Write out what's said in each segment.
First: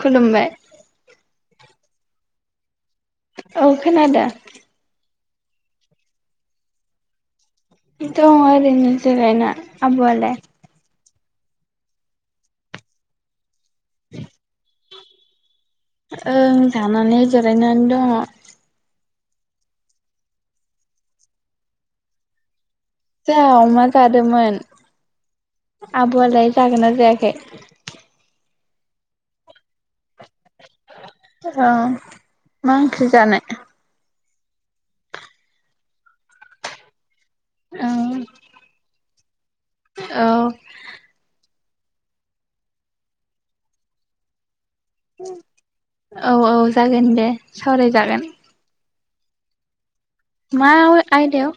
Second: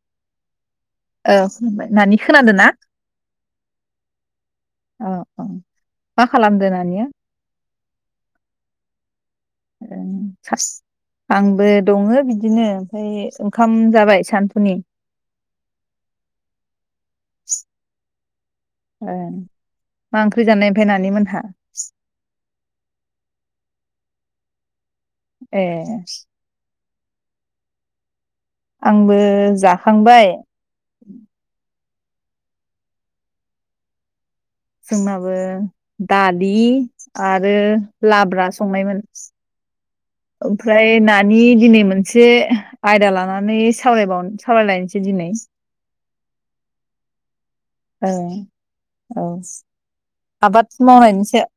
खुलुमबाय औ खुलुमबाय नानि खोनादो ना? औ खोनादो। औ औ मा खालामदो नानिया? दङ ओरैनो जिरायना। ओं आब'आलाय सार्स आंबो दङो बिदिनो ओमफाय ओ ओं जानानै जिरायनानै दङ। ए, मा ओंख्रि जानाय ओमफ्राय नानि मोनहा? जाहा अमा जादोंमोन। ए आब'आलाय जागोना जायाखै? आंबो जाखांबाय औ, मा ओंख्रि जानाय? जोंनाबो दालि आरो औ लाब्रा संनायमोन। [inaudible] ओमफ्राय नानि दिनै मोनसे आयदा लानानै सावरायबाव सावरायलाय औ औ जागोन दे। औ सावरायजागोन। औ आबाद मा मावनायनि सा आयदायाव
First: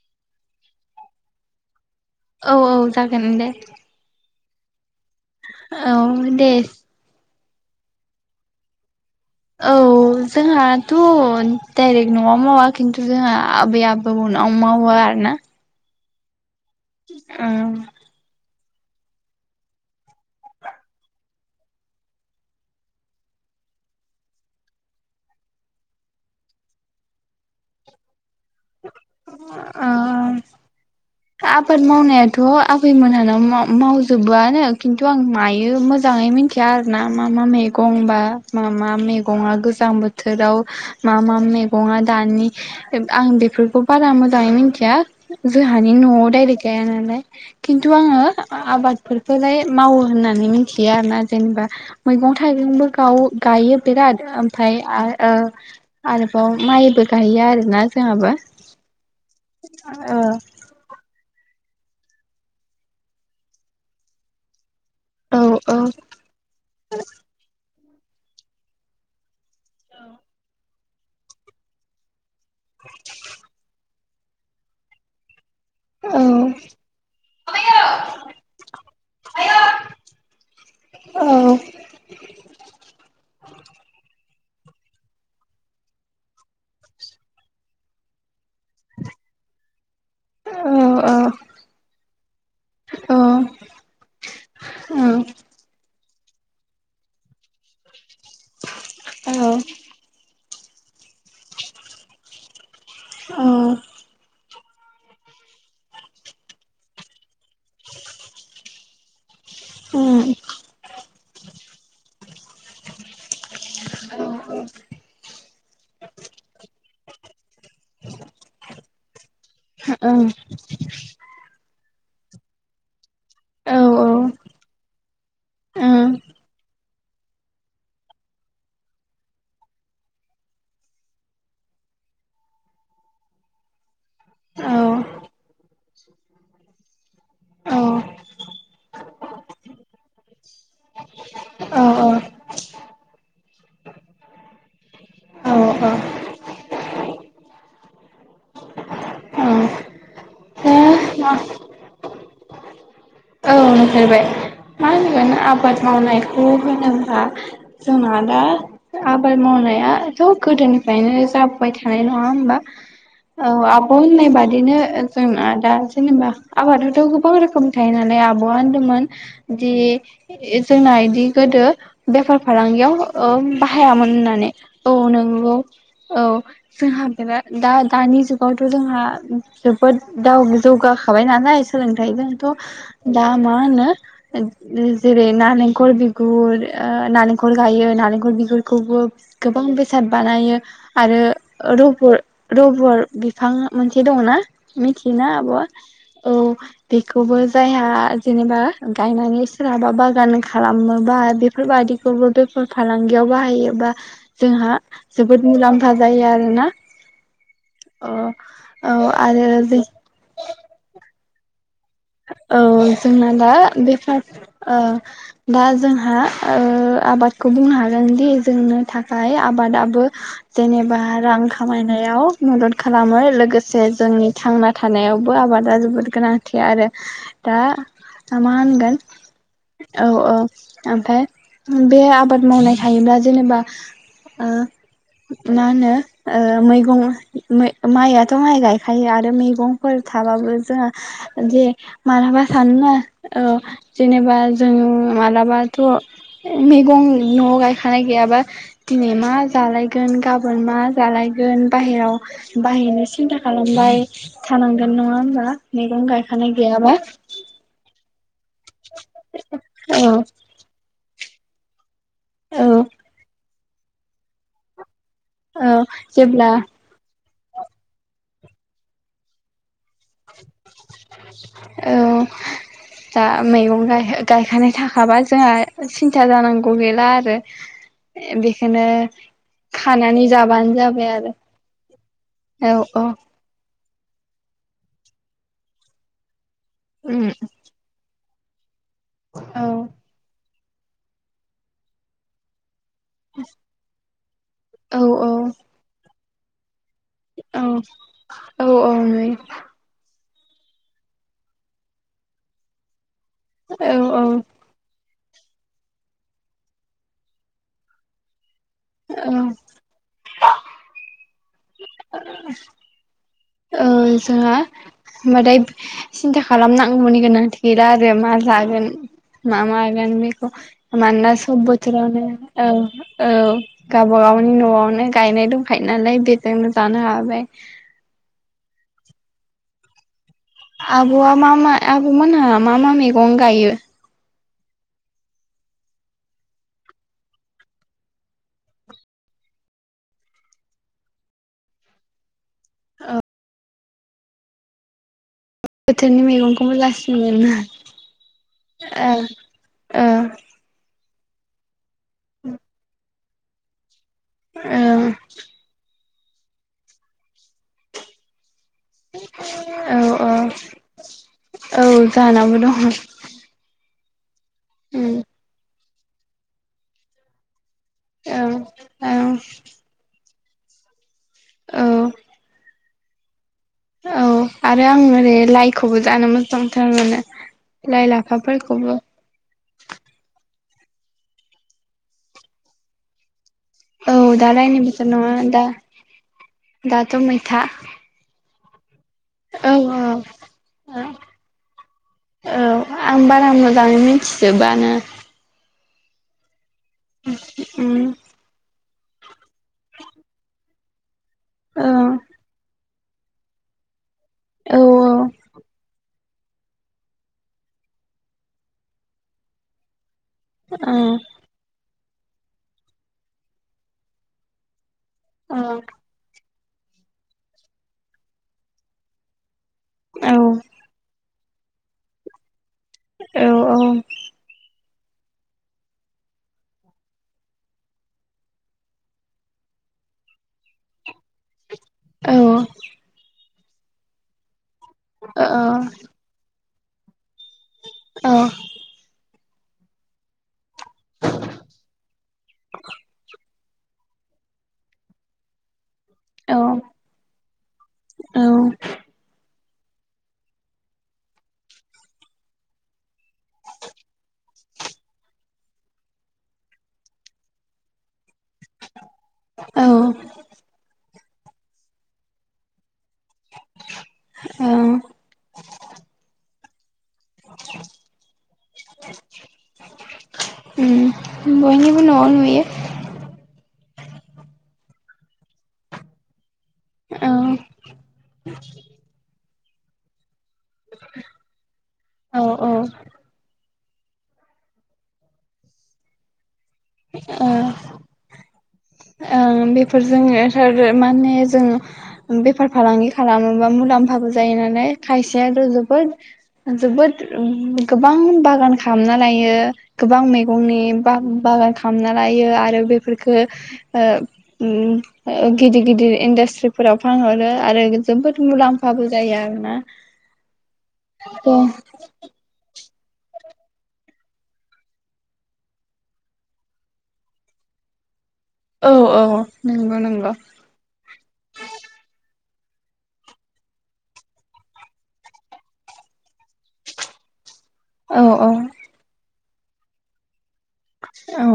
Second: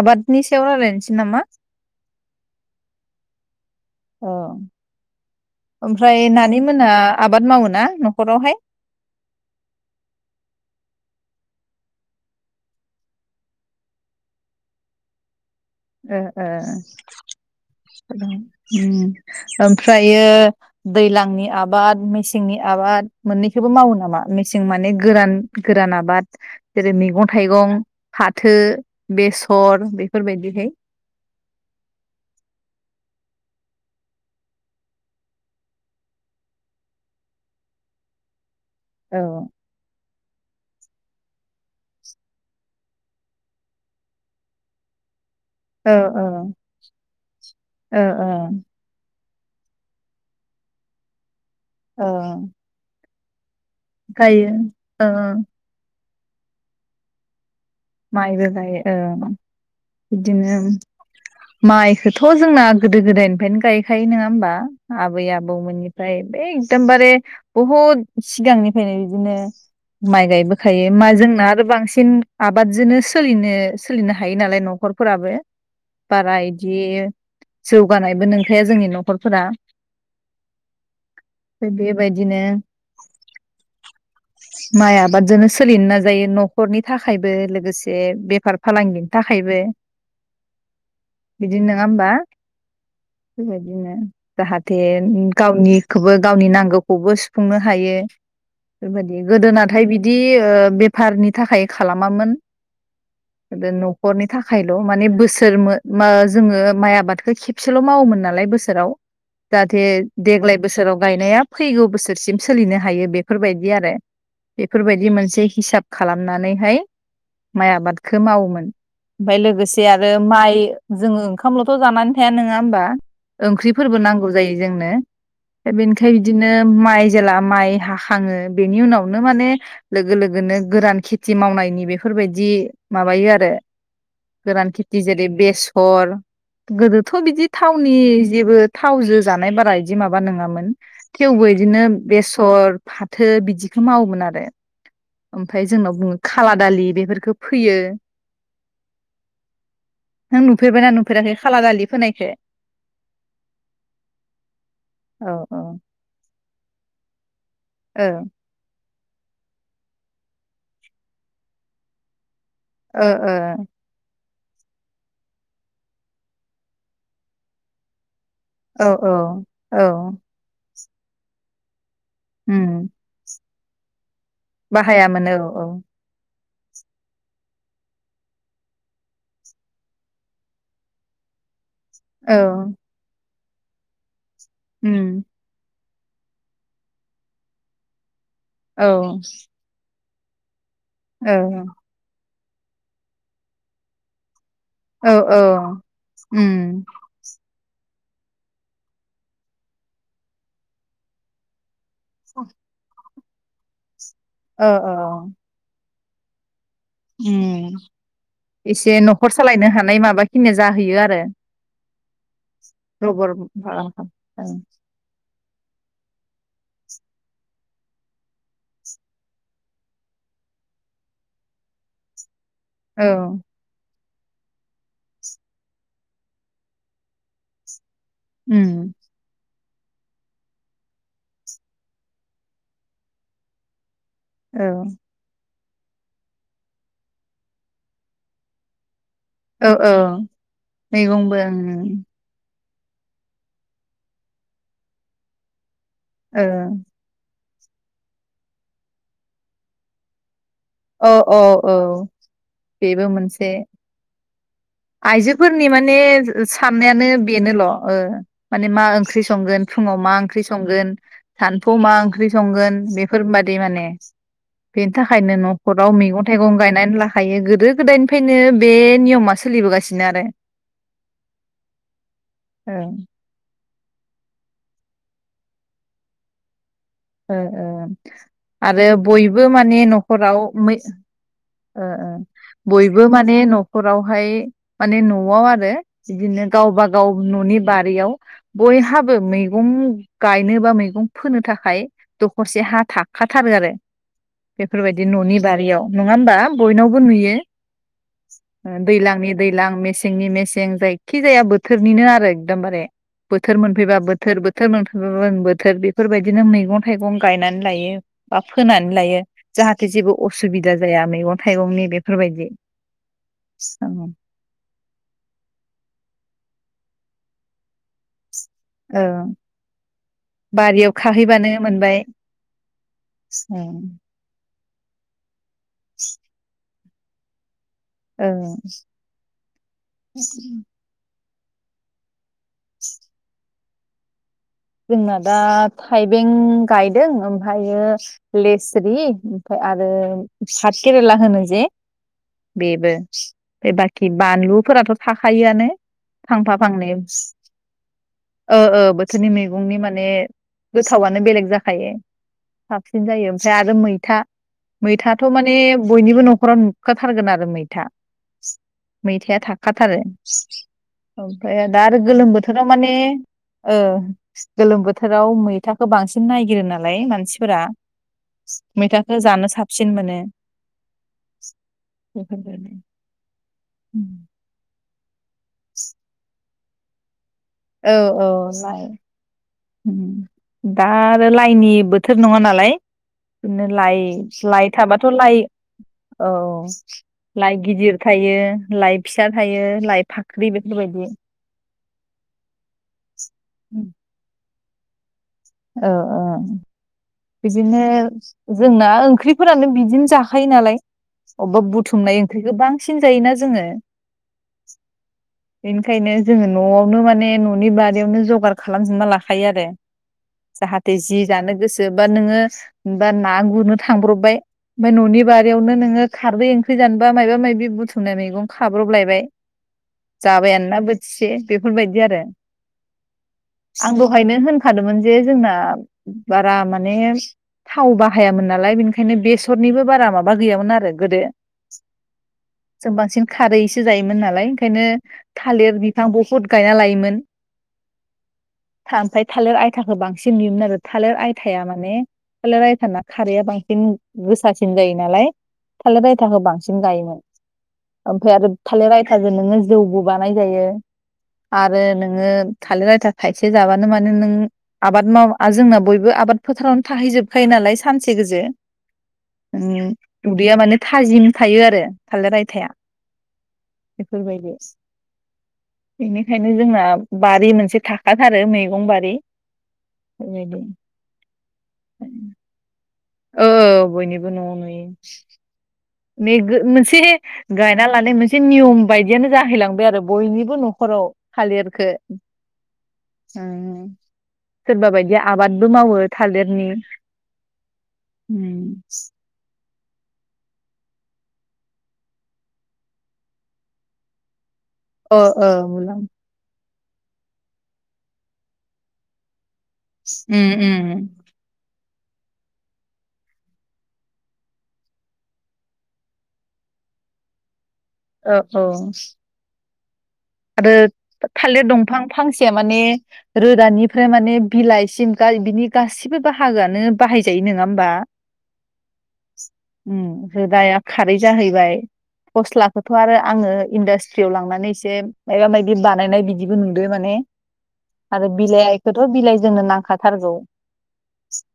आबादनि सायाव रायलायनोसै नामा? औ औ जागोन दे। औ औ ओमफ्राय दे नानि मोना आब बाद मावो ना न'खरावहाय? औ जोंहाथ' डाइरेक्ट न'आव मावा खिन्थु जोंहा आबै आबौनाव मावो आरो ना ओ ओ हेलौ उम ओमफ्रायो दैलांनि आबाद मेसेंनि आबाद मोननैखोबो मावो नामा मेसें माने गोरान गोरान आबाद जेरै मैगं थाइगं फाथो बेसर ओं बेफोरबायदिहाय आबाद मावनायाथ' आबै मोनहानाव माव मावजोबोआनो खिन्थु आं मायो मोजाङै मिथिया आरोना मा मा मैगं बा मा मा औ मैगङा गोजां बोथ बोथोराव मा मा मैगंया दानि आं बे बेफोरखौ बारा मोजाङै मिथिया जोंहानि औ औ न'आव डायरेक्ट गाया नालाय किन्थु ओ आङो ओ आबादफोर खोलाय मावो होननानै मिथियो आरोना जेनेबा ओ मैगं थाइगंबो गाव गायो बिराद गायो ओमफ्राय आ ओ आरोबाव माइबो गाइओ आरो ना जोंहाबो माइबो गायो ओ उम ओ बिदिनोम माइखोथ' जोंना गोदो गोदायनिफायनो गायखायो नोङा होमबा? आबै औ औ आबौमोननिफ्राय बै एकदमबारे बहुद सिगांनिफ्रायनो बिदिनो माइ गायबो थायो मा जोंना आरो बांसिन आबादजोनो सोलिनो सोलिनो हायो नालाय न'खरफोराबो बारा औ इदि जौगानायबो नोंखाया जोंनि न'खरफोरा औ बेबायदिनो। माइ आबादजोनो सोलिनो नाजायो न'खरनि थाख खायबो लोगोसे बेफार फालांगिनि थाखायबो औ नुफेरबाय बिदि नङा होमबा बेबायदिनो जाहाथे गावनि खौबो गावनि नांगौखौबो सुफुंनो हायो। बेबादि गोदोनाथाय बिदि ओ बेफारनि थाखाय खालामामोन बे न'खरनि थाख खायल' माने बोसोर मो मो जोंङो माइ आबादखो खेबसेल' मावोमोन नालाय बोसोराव जाहाथे देग्लाय बोसोराव गायनाया फैगौ बोसोरसिम सोलिनो हायो बेफोरबायदि आरो। बेफोरबायदि मोनसे हिसाब खालामनानै फाय माइ आबादखो मावोमोन ओमफाय लोगो एसे आरो माइ जोंङो ओंखामल'थ' जानानै था नोंआ होमबा? ओंख्रिफोरबो नांगौ जायो जोंनो बे बेनिखाय बिदिनो माइ जेला माइ हाखांङो बेनि उनावनो माने लोगो लोगोनो गोरान खेथि थि मावनायनि बेफोरबायदि माबायो आरो गोरान खिथि जेरै बेसर गोदोथ' बिदि थावनि जेबो थावजो जानाय बारा बिदि माबा नोंङामोन थेवबो बिदिनो बेसर फाथो बिदिखौ मावोमोन आरो। ओमफाय जोंनाव बुंङो खाला दालि बेफोरखो फोयो नों नुफेरबायना नुफेराखै खाला दालि फोनायखो? औ नुफेरबाय मा औ होनगोन औ आबाद मावनायखौ होनोब्ला जोंना दा आबाद मावनाया थ' गोदोनिफ्रायनो जाबोबाय थानाय नंङा होमबा? ओ औ ओ आब' होननाय बा बिदिनो जोंना दा जेनेबा आबादावथ' गोबां रोखोमनि थायो नालाय आब बया औ होनदोंमोन जि औ ए जोंना इदि गोदो बेफार उम फालांगियाव ओ बाहाया मोन होन्ना नै औ बाहायामोन नंगौ औ औ जोंहा बेरा दा दानि जुगावथ जोंहा जोबोद दाव जौगाखाबाय नालाय सोलोंथाइजोंथ औ दा मा होनो उम जेरै नालें खर बिगुर, नालेंखर गायो नालेंखर बि गुर औ खौबो गोबां बे साद बानायो। आरो औ रुबुर रबर बिफां मोनसे दं ना? औ मिथियोना औ आब आ? औ उम बेखौबो जायहा बा जेनेबा गायनानै सोरहाबा बागान खालामोबा बेफोरबायदि खौबो बेफर फालांग याव बाहायो बा औ जोंहा औ जोबोद मुलाम्फा जायो आरो ना। उम औ एसे नखर आरो सालायनो जों हानाय माबााखिनिया जाहैयो आरो। [unintelligible] औ जोंना रबर दा बागानखौ बेफार ओ दा जोंहा ओ आबादखौ बुंनो हागोनदि जोंनो थाखाय आबादाबो जेनेबा रां खामायनायाव मदद औ खालामो लोगोसे जोंनि थांना थानायावबो आबादा जोबोद गोनांथि आरो। दा मा उम होनगोन औ औ ओमफ्राय बे आबाद मावनाय थायोब्ला जेनेबा ओ औ। मा होनो ओ मैगं मै माइ माइआथ माइ गाय गायो आरो औ औ मैगंफोर थाबाबो जोङो मैगंबो जे मालाबा सानोना ओ जेनेबा जों मालाबा थ' मैगं। न'आव गायखानाय गैयाबा दिनै मा जालायगोन गा मा ओ औ जालायगोन औ औ बाहेराव बाहैयनो बेबो सिन्था मोनसे खालामबाय थानांगोन नङा होमबा आइजोफोरनि माने मैगं गायखानाय गैयाबा साननायानो बेनोल'। ओ माने मा ओंख्रि संगोन फुङाव मा औ ओंख्रि संगोन। सानफुंआव मा ओं औ संगोन बेफोर बाद दिमाने बेनि थाखायनो औ खराव मैगं जेब्ला थाइगं गायनानै लाखायो गोदो गोदायनि फ्राय नो बे नियमा सोलिबोगासिनो। आरो औ ओं दा मैगं गाय गायखानाय थाखाबा जोंहा सिन्था जानांगौ गौ गैला आरो ओ ओ आरो बेखौनो बयबो माने खानानै न'खराव मै जाबानो जाबाय आरो। ओ ओ औ बयबो माने। नखरावहाय माने न'आव आरो बिदिनो गावबा गाव न'नि बारियाव। बयहा हाबो औ मैगं गाय नो बा मैगं फोनो थाखाय दख'रसे हा थाखाथारो आरो बेफोर औ बायदि न'नि बारियाव न' नङा होनोमबा बयनाव बो नुयो औ औ औ नै दैलांनि दैलां मेसेंनि मेज सें जायखि जाया बोथोरनिनो आरो एकदम बारे। बोथोर औ मोनफैबा औ बोथोर बोथोर मोन गुबुन बोथोर बेफोर बायदिनो मैगं-थाइगं गायनानै लायो। फोनानै लायो औ जाहाथे जेबो असुबिद बा मैगं थाइगंनि बेफोर बायदि। औ जोंहा [unintelligible] सिन्था खालामनांगौनि गोनांथि गैला आरो मा जागोन मा मागोन बेखौ बारियाव मानोना खाहैबानो सब मोनबाय बोथोरावनो औ औ गावबागावनि न'आव माने गायनाय दं। फाइनालाय बेजोंनो। दानो हाबाय। ए [inaudible] आब'आ मा मा आब' मोनहा मा मा मैगं गायो? जोंना दा थाइबें गायदों ओमफ्रायायो लेसिरि ओमफाय आरो भाथ केेरेला होनो जे बेबो बाखि बानलुफोराथ' थाखा खायोआनो बोथोरनि फांफा मैगंखौ फांनै मोजांसिन ओ ओ मोनो बोथोरनि मै बुंनि ओ माने गोसो थावानो बेलेग जाखायो। साबसिन जायो। जा रोमै था ओ मैथाथ' माने बयनिबो न' खराव नुखाथारगोन आरो मैथा। मैथाया थाखाथारो औ औ ओमफ्राय औ दा आरो गोलोम जाहानावबो बोथोराव दङ माने ओ। गोलोम उम बोथोराव मैथा। बांसिन नायगिरो नालाय मानसिफोरा। औ औ मैथाखौ जानो साबसिन मोनो। औ बेफोरबादि। उम। फ्राय आं माने लाइखौबो जानो मोजांथार मोने। औ-औ लाय उम। दा आरो लाइनि बोथोर नङा नालाय। बिदिनो लाइ औ दा लाइ लायनि थाबाथ' बोथोर नङा लाइ दा औ दाथ' लाइ मैथा गिदिर थायो। लाइभ। फिसा थायो औ औ लाइ फाख्रि बेफोरबायदि। औ। आं बारामोजांयै मिथि जोबानो। औ-औ। बिदिनो उम जोंना। ओंख्रिफोरानो बिदिनो जाखायो नालाय। अबबा औ बुथुमनाय ओंख्रि गोबां। सिन जायोना जोङो औ बेनिखायनो जोङो न'आवनो माने न'नि बारियावनो जगार खालामजोबना लाखायो आरो। औ जाहाथे जि जानो गोसो बा नोङो बा ना गुरनो थांब्रबबाय। [unintelligible] न'नि औ बारियावनो नोङो खारदै फैजानबा मायबा माबि बुथुमनाय मैगं खाब्र'बलायबाय। औ जाबायानना बोथिसे। बेफोरबायदि आरो। औ आं दहायनो होनखादोंमोन। जे जोंना बारा माने थाव बाहायामोन नालाय बेनिखायनो बेसरनिबो बारा माबा गैयामोन आरो गोदो। औ जों बांसिन खारै होजायोमोन नालाय बेखायनो थालिर बिफां बहुथ गायना लायोमोन। औ। थालेर आइ आयथाखौ बांसिन नुयोमोन आरो थालिर आयथाया माने थालिर आयथाना खारैआ बांसिन गोसासिन जायो नालाय। थालिर आयथाखौ औ बांसिन गायोमोन ओमफ्राय आरो थालिर आयथाजों नोङो जौबो बानाय जायो आरो नोङो थालिर आयथा थाइसे जाबानो मानो नों आबाद माव जोंना बयबो आबाद फोथारावनो थाहैजोबखायो नालाय सानसे गोजो। मउ उदैया माने थाजिम। थायो आरो थालिर आयथाया। बेफोरबायदि उम बेनिखायनो नो जोंना बारि मोनसे थाखाथारो मैगं बारि। बेबायदि ओम बयनिबो न'आव नुयो। औ बयनिबो न'आव नुयो। मेगो मोनसे गायना लानाय मोनसे नियम बायदियानो जाहैलांबाय आरो बयनिबो न'खराव थालिरखो औ औ ओङ सोरबा बायदिआ आबादबो मावो थालिरनि ओ उम ओं बेफोर जोङो बेफार फालांगि खालामोबा मुलाम्फाबो जा जायो नालाय अ खायसेया ओ थ मुलाम जोबोद जोबोद ओम गोबां बागान खालामना लायो। गोबां उम मैगंनि उम बा-बागान खामना लायो आरो बेफोरफोरखो ओ ओम गिदिर गिदिर इन्डासट्रिफोराव फानहरो आरो औ जोबोद औ मुलाम्फाबो जायो आरोना आरो थालिर दंफां फांसेया माने रोदानिफ्राय माने बिलाइसिम बिनि गाससिबो बाहागोआनो बाहायजायो नङा होमबा औ औ नंगौ उम नंगौ रोदाया खारै जाहैबाय फस्लाखौथ' आरो आङो इन्डास्ट्रियाव लांनानै एसे मायबा मायदि बानायनाय बिदिबो नुदों माने औ आरो औ बिलाइखौथ' बिलाइ जोंनो नांखाथारगौ औ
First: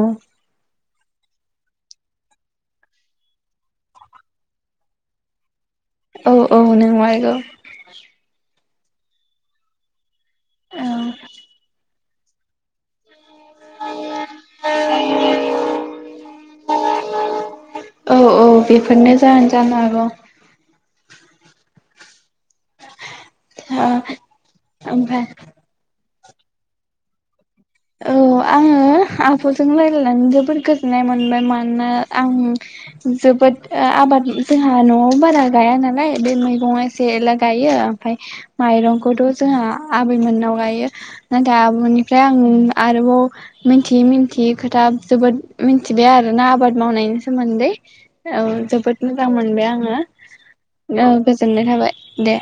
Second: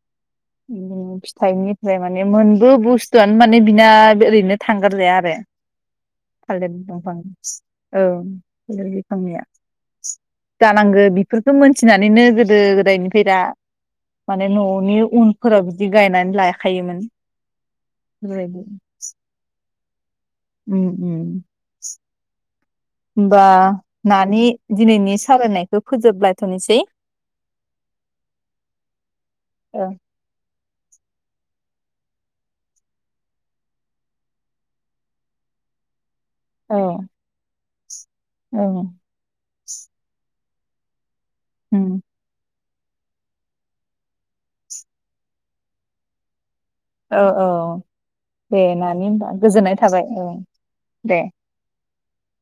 ओम फिथाइनिफ्राय माने मोनबो बुस्थुआनो माने बिना ओरैनो थांगार जाया आरो औ औ थालिर दंफां नंमारगौ औ थालिर बिफांनिया औ जानांगो बेफोरखौ मोनथिना नैनो गोद गोदो गोदायनिफ्राय दा माने न'नि उनफोराव बिदि गायनानै लाखायोमोन औ औ बेबायदि बेफोरनो जाहोन [inaudible] उम उम। बा ओ नानि दिनैनि ओमफ्राय सावरायनायखौ फोजोबला द निसै औ आङो आब'जों औ रायज्लायनानै जोबोर गो सनाय मोनबाय मानोना आं जोबोद आबाद जोंहा न'आव बारा गाया नालाय बे औ मैगंआ एसे एल गायो ओमफाय औ माइरंखौथ' जोंहा आबै मोननाव लायो ना उम दाब'निफ्राय आं आरोबाव मिथियै मिथियै खोथा जोबोद मिथिबाय आरोना आबाद औ मावनायनि औ सोमोन्दै औ दे नानि जोबोद होमबा मोजां मोनबाय गोजोननाय थाबाय औ आङो दे गोजोननाय थाबाय दे।